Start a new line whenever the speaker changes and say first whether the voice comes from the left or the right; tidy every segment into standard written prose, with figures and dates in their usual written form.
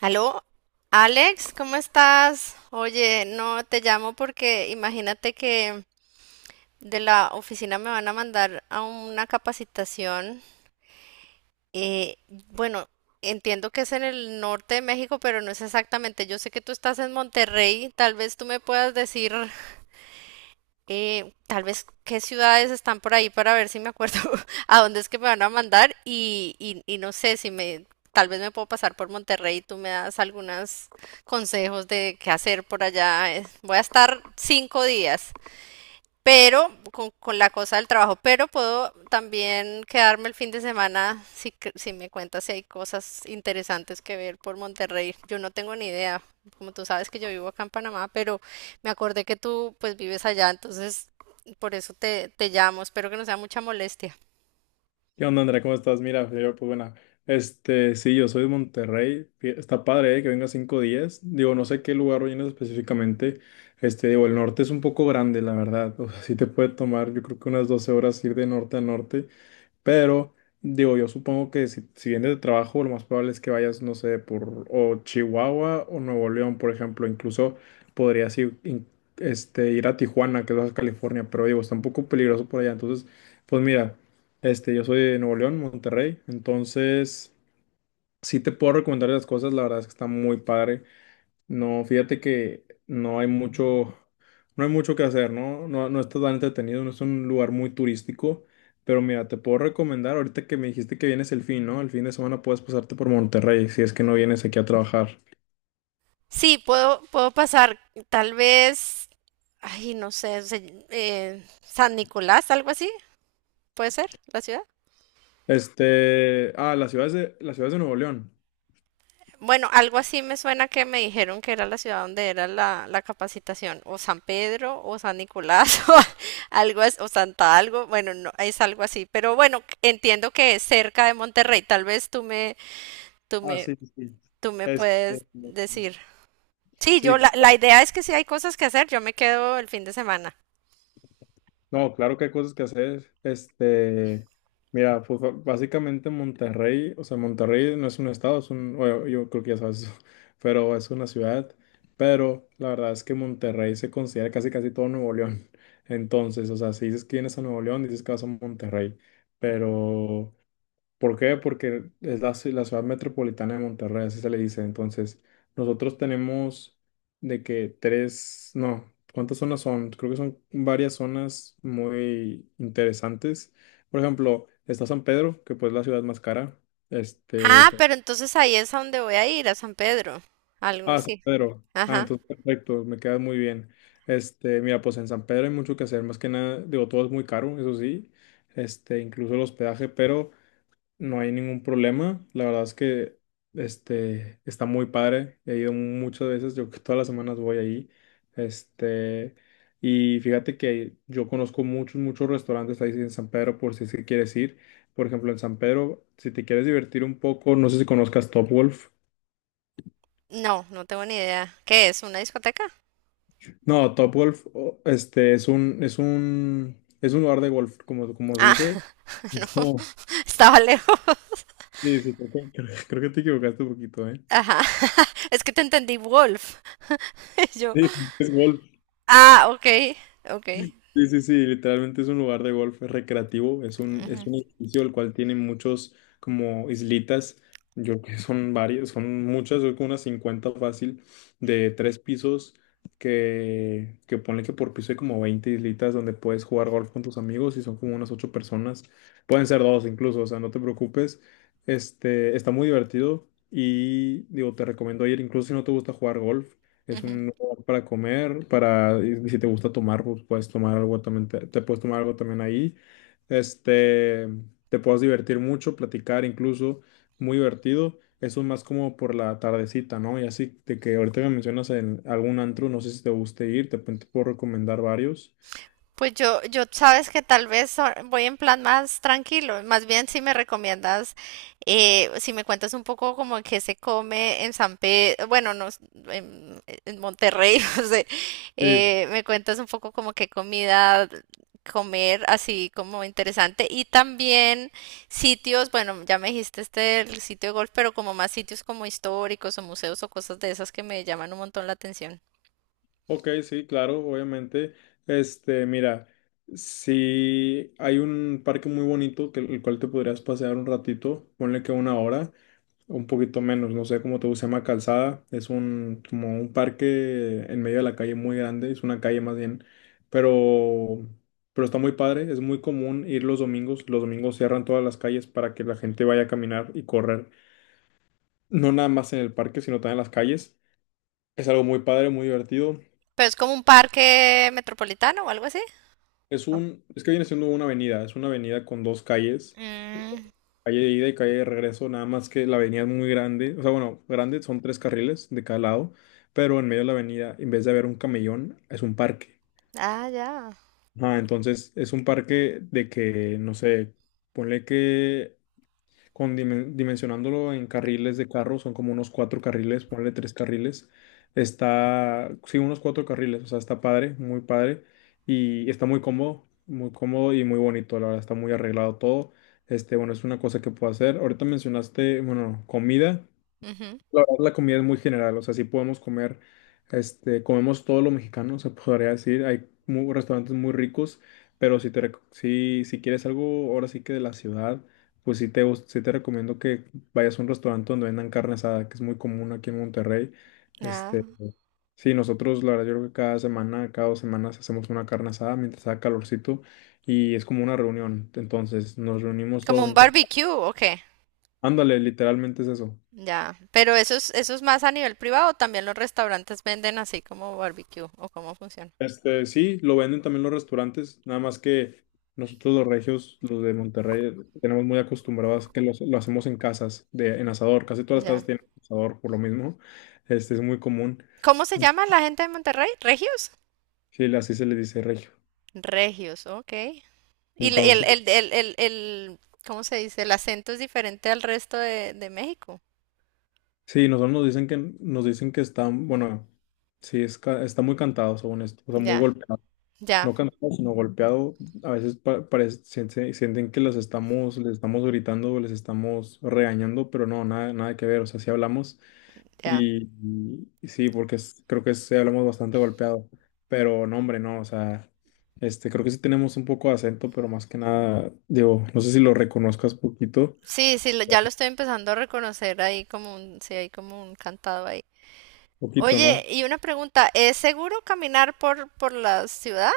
right: Aló, Alex, ¿cómo estás? Oye, no te llamo porque imagínate que de la oficina me van a mandar a una capacitación. Eh, bueno, Entiendo que es en el norte de México, pero no es exactamente. Yo sé que tú estás en Monterrey, tal vez tú me puedas decir tal vez qué ciudades están por ahí para ver si me acuerdo a dónde es que me van a mandar y no sé si tal vez me puedo pasar por Monterrey y tú me das algunos consejos de qué hacer por allá. Voy a estar 5 días pero con la cosa del trabajo, pero puedo también quedarme el fin de semana si, cre- si me cuentas si hay cosas interesantes que ver por Monterrey. Yo no tengo ni idea, como tú sabes que yo vivo acá en Panamá, pero me acordé que tú pues vives allá, entonces por eso te llamo, espero que no sea mucha molestia.
left: ¿Qué onda, Andrea? ¿Cómo estás? Mira, yo, pues bueno, sí, yo soy de Monterrey. Está padre, ¿eh?, que venga 5 días. Digo, no sé qué lugar vienes específicamente. Digo, el norte es un poco grande, la verdad. O sea, sí te puede tomar, yo creo que unas 12 horas ir de norte a norte. Pero digo, yo supongo que si vienes de trabajo, lo más probable es que vayas, no sé, por o Chihuahua o Nuevo León, por ejemplo. Incluso podrías ir, ir a Tijuana, que es Baja California, pero digo, está un poco peligroso por allá. Entonces, pues mira, yo soy de Nuevo León, Monterrey. Entonces, sí te puedo recomendar las cosas, la verdad es que está muy padre. No, fíjate que no hay mucho que hacer, ¿no? No, no está tan entretenido, no es un lugar muy turístico, pero mira, te puedo recomendar, ahorita que me dijiste que vienes el fin, ¿no? El fin de semana puedes pasarte por Monterrey si es que no vienes aquí a trabajar.
right: Sí, puedo pasar tal vez, ay, no sé, se- San Nicolás, algo así, ¿puede ser la ciudad?
left: Las ciudades de Nuevo León.
right: Bueno, algo así me suena que me dijeron que era la ciudad donde era la capacitación, o San Pedro, o San Nicolás, o algo, as- o Santa algo, bueno, no, es algo así, pero bueno, entiendo que es cerca de Monterrey, tal vez tú me, tú
left: Ah,
right: me,
left: sí, sí, sí.
right: tú me
left: Este,
right: puedes decir. Sí,
left: sí,
right: la idea es que si hay cosas que hacer, yo me quedo el fin de semana.
left: no, claro que hay cosas que hacer. Mira, pues básicamente Monterrey, o sea, Monterrey no es un estado, es un, bueno, yo creo que ya sabes eso, pero es una ciudad. Pero la verdad es que Monterrey se considera casi casi todo Nuevo León. Entonces, o sea, si dices que vienes a Nuevo León, dices que vas a Monterrey. Pero, ¿por qué? Porque es la ciudad metropolitana de Monterrey, así se le dice. Entonces, nosotros tenemos de que tres, no, ¿cuántas zonas son? Creo que son varias zonas muy interesantes. Por ejemplo, está San Pedro, que pues es la ciudad más cara. Este, de
right: Ah,
left: to-
right: pero entonces ahí es a donde voy a ir, a San Pedro, algo
left: San
right: así.
left: Pedro. Ah,
right: Ajá.
left: entonces perfecto, me queda muy bien. Mira, pues en San Pedro hay mucho que hacer, más que nada, digo, todo es muy caro, eso sí, incluso el hospedaje, pero no hay ningún problema. La verdad es que está muy padre. He ido muchas veces, yo que todas las semanas voy ahí. Este, y fíjate que yo conozco muchos, muchos restaurantes ahí en San Pedro por si es que quieres ir. Por ejemplo, en San Pedro, si te quieres divertir un poco, no sé si conozcas Topgolf.
right: No, no tengo ni idea. ¿Qué es? ¿Una discoteca?
left: No, Topgolf, es un lugar de golf, como se
right: Ah,
left: dice.
right: no,
left: Es como-
right: estaba lejos.
left: Sí, sí, creo que te equivocaste un poquito, ¿eh?
right: Ajá, es que te entendí Wolf. Yo,
left: Sí, es golf.
right: ah, ok, ok.
left: Sí, sí, sí, literalmente es un lugar de golf recreativo, es un, es
right: Ujú,
left: un edificio el cual tiene muchos como islitas, yo creo que son varias, son muchas, yo creo que unas 50 fácil, de tres pisos, que ponle que por piso hay como 20 islitas donde puedes jugar golf con tus amigos y son como unas ocho personas, pueden ser dos incluso, o sea, no te preocupes, está muy divertido y digo, te recomiendo ir, incluso si no te gusta jugar golf, es
right: ujú.
left: un para comer, para, y si te gusta tomar, pues puedes tomar algo también, te puedes tomar algo también ahí. Este, te puedes divertir mucho, platicar incluso, muy divertido. Eso más como por la tardecita, ¿no? Y así de que ahorita me mencionas en algún antro, no sé si te guste ir, te puedo recomendar varios.
right: Pues yo sabes que tal vez so- voy en plan más tranquilo. Más bien si me recomiendas, si me cuentas un poco como que se come en San Pedro, bueno, no, s- en, en Monterrey, no sé,
left: Sí.
right: me cuentas un poco como qué comida comer, así como interesante. Y también sitios, bueno, ya me dijiste este el sitio de golf, pero como más sitios como históricos o museos o cosas de esas que me llaman un montón la atención.
left: Ok, sí, claro, obviamente. Mira, si hay un parque muy bonito que el cual te podrías pasear un ratito, ponle que una hora. Un poquito menos, no sé cómo te gusta, se llama Calzada, es un, como un parque en medio de la calle muy grande, es una calle más bien, pero, pero está muy padre, es muy común ir los domingos cierran todas las calles para que la gente vaya a caminar y correr, no nada más en el parque, sino también en las calles, es algo muy padre, muy divertido,
right: Pero es como un parque metropolitano o algo así. Oh,
left: es que viene siendo una avenida, es una avenida con dos calles.
right: mm,
left: Calle de ida y calle de regreso, nada más que la avenida es muy grande, o sea, bueno, grande, son tres carriles de cada lado, pero en medio de la avenida, en vez de haber un camellón, es un parque.
right: ah, ya.
left: Ah, entonces es un parque de que, no sé, ponle que con dimensionándolo en carriles de carro, son como unos cuatro carriles, ponle tres carriles. Está, sí, unos cuatro carriles, o sea, está padre, muy padre y está muy cómodo y muy bonito, la verdad, está muy arreglado todo. Bueno, es una cosa que puedo hacer. Ahorita mencionaste, bueno, comida.
right: Ujú,
left: La verdad, la comida es muy general, o sea, sí podemos comer, comemos todo lo mexicano, se podría decir, hay restaurantes muy ricos, pero si te, rec- si, si quieres algo ahora sí que de la ciudad, pues sí te recomiendo que vayas a un restaurante donde vendan carne asada, que es muy común aquí en Monterrey, este,
right: ah.
left: sí, nosotros, la verdad, yo creo que cada semana, cada 2 semanas hacemos una carne asada mientras haga calorcito, y es como una reunión, entonces nos reunimos
right: Como
left: todos
right: un
left: en casa,
right: barbecue, ok.
left: ándale, literalmente es eso.
right: Ya. Pero eso es más a nivel privado. También los restaurantes venden así como barbecue o cómo funciona.
left: Sí, lo venden también los restaurantes, nada más que nosotros los regios, los de Monterrey, tenemos muy acostumbrados que lo hacemos en casas, en asador. Casi todas las
right: Ya.
left: casas tienen asador por lo mismo. Este es muy común.
right: ¿Cómo se llama la gente de Monterrey? ¿Regios?
left: Sí, así se le dice regio.
right: Regios, ok. Y le-
left: Entonces,
right: ¿cómo se dice? El acento es diferente al resto de México.
left: sí, nosotros nos dicen que están, bueno, sí, está muy cantado según esto, o sea, muy
right: Ya,
left: golpeado.
right: ya,
left: No cantado, sino golpeado, a veces sienten que les estamos gritando, o les estamos regañando, pero no, nada, nada que ver, o sea, sí hablamos
right: ya.
left: y, y sí, porque creo que sí hablamos bastante golpeado, pero no, hombre, no, o sea, creo que sí tenemos un poco de acento, pero más que nada, digo, no sé si lo reconozcas poquito,
right: Sí, sí, lo- ya lo estoy empezando a reconocer ahí como un, sí, hay como un cantado ahí.
left: poquito, ¿no?
right: Oye, y una pregunta, ¿es seguro caminar por la ciudad?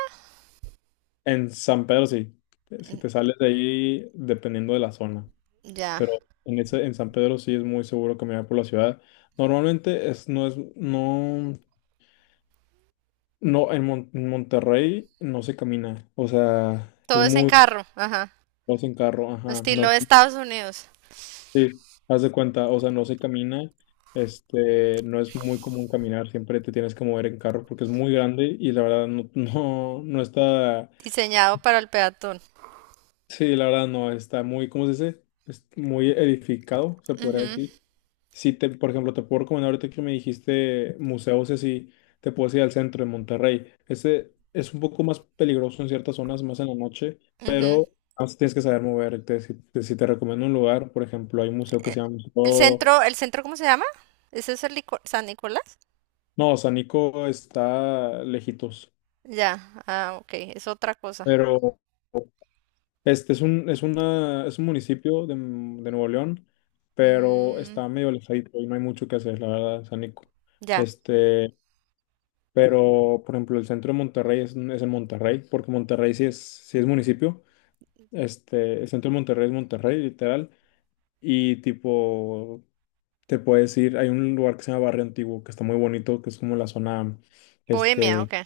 left: En San Pedro sí, si te sales de ahí, dependiendo de la zona.
right: Ya.
left: Pero en San Pedro sí es muy seguro caminar por la ciudad. Normalmente es, no, no, en, Mon- en Monterrey no se camina, o sea,
right: Todo
left: es
right: es en
left: muy,
right: carro, ajá.
left: vas en carro, ajá,
right: Estilo
left: no,
right: Estados Unidos,
left: sí, haz de cuenta, o sea, no se camina, no es muy común caminar, siempre te tienes que mover en carro porque es muy grande y la verdad no, no, no está,
right: diseñado para el peatón.
left: sí, la verdad no, está muy, ¿cómo se dice? Es muy edificado, se podría
right: Ujú,
left: decir. Si te, por ejemplo, te puedo recomendar ahorita que me dijiste museos y así, te puedes ir al centro de Monterrey. Este es un poco más peligroso en ciertas zonas, más en la noche,
right: ujú.
left: pero más tienes que saber moverte. Si te recomiendo un lugar, por ejemplo, hay un museo que se llama Museo...
right: ¿El centro cómo se llama? ¿Ese es el Nico- San Nicolás?
left: No, San Nico está lejitos,
right: Ya, ah, ok, es otra cosa.
left: pero este es un, es una, es un municipio de Nuevo León, pero
right: Mm,
left: está medio alejadito y no hay mucho que hacer, la verdad, San Nico.
right: ya.
left: Este, Pero, por ejemplo, el centro de Monterrey es en Monterrey, porque Monterrey sí es municipio. El centro de Monterrey es Monterrey, literal. Y tipo, te puedes ir, hay un lugar que se llama Barrio Antiguo, que está muy bonito, que es como la zona,
right: Bohemia,
left: este,
right: ok.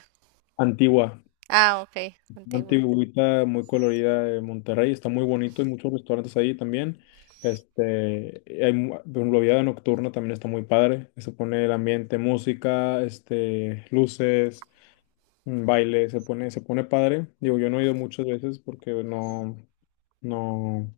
left: antigua,
right: Ah, ok. Antigua.
left: antiguita, muy colorida de Monterrey. Está muy bonito, hay muchos restaurantes ahí también. Por ejemplo, vida nocturna también está muy padre. Se pone el ambiente, música, luces. Un baile, se pone padre. Digo, yo no he ido muchas veces porque no, no,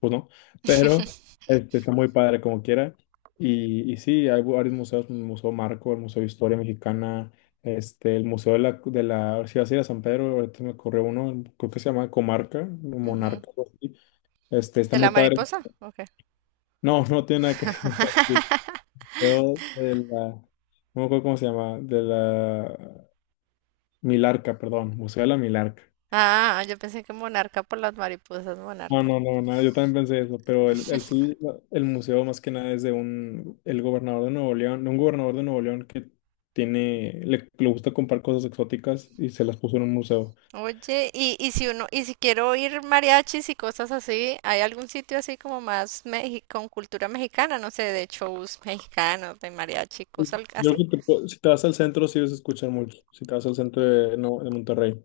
left: pues no, pero está muy padre como quiera. Y sí, hay varios museos, el Museo Marco, el Museo de Historia Mexicana, el Museo de la, si vas a ir a San Pedro, ahorita me corrió uno, creo que se llama Comarca, o
right: Ujú.
left: Monarca, algo así. Está
right: ¿De
left: muy
right: la
left: padre.
right: mariposa? Ok.
left: No, no tiene nada que ver. Sí, pero no me acuerdo cómo se llama, de la Milarca, perdón, Museo de la Milarca.
right: Ah, yo pensé que monarca por las mariposas,
left: No,
right: monarca.
left: no, no, nada, yo también pensé eso, pero el sí, el museo más que nada es de el gobernador de Nuevo León, de un gobernador de Nuevo León que le gusta comprar cosas exóticas y se las puso en un museo.
right: Oye, y si uno, y si quiero oír mariachis y cosas así, ¿hay algún sitio así como más mexi- con cultura mexicana? No sé, de shows mexicanos, de mariachi, cosas al-
left: Yo
right: así.
left: creo que si te vas al centro sí vas a escuchar mucho, si te vas al centro de, no, de Monterrey.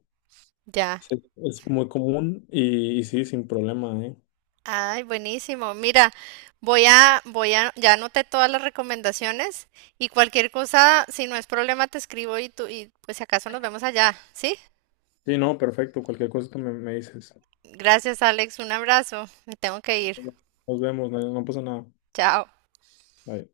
right: Ya.
left: Sí, es muy común y sí, sin problema, ¿eh?
right: Ay, buenísimo. Mira, ya anoté todas las recomendaciones y cualquier cosa, si no es problema, te escribo y tú, y pues si acaso nos vemos allá, ¿sí?
left: Sí, no, perfecto, cualquier cosa que me dices.
right: Gracias, Alex. Un abrazo. Me tengo que ir.
left: Nos vemos, no, no pasa nada.
right: Chao.
left: Bye.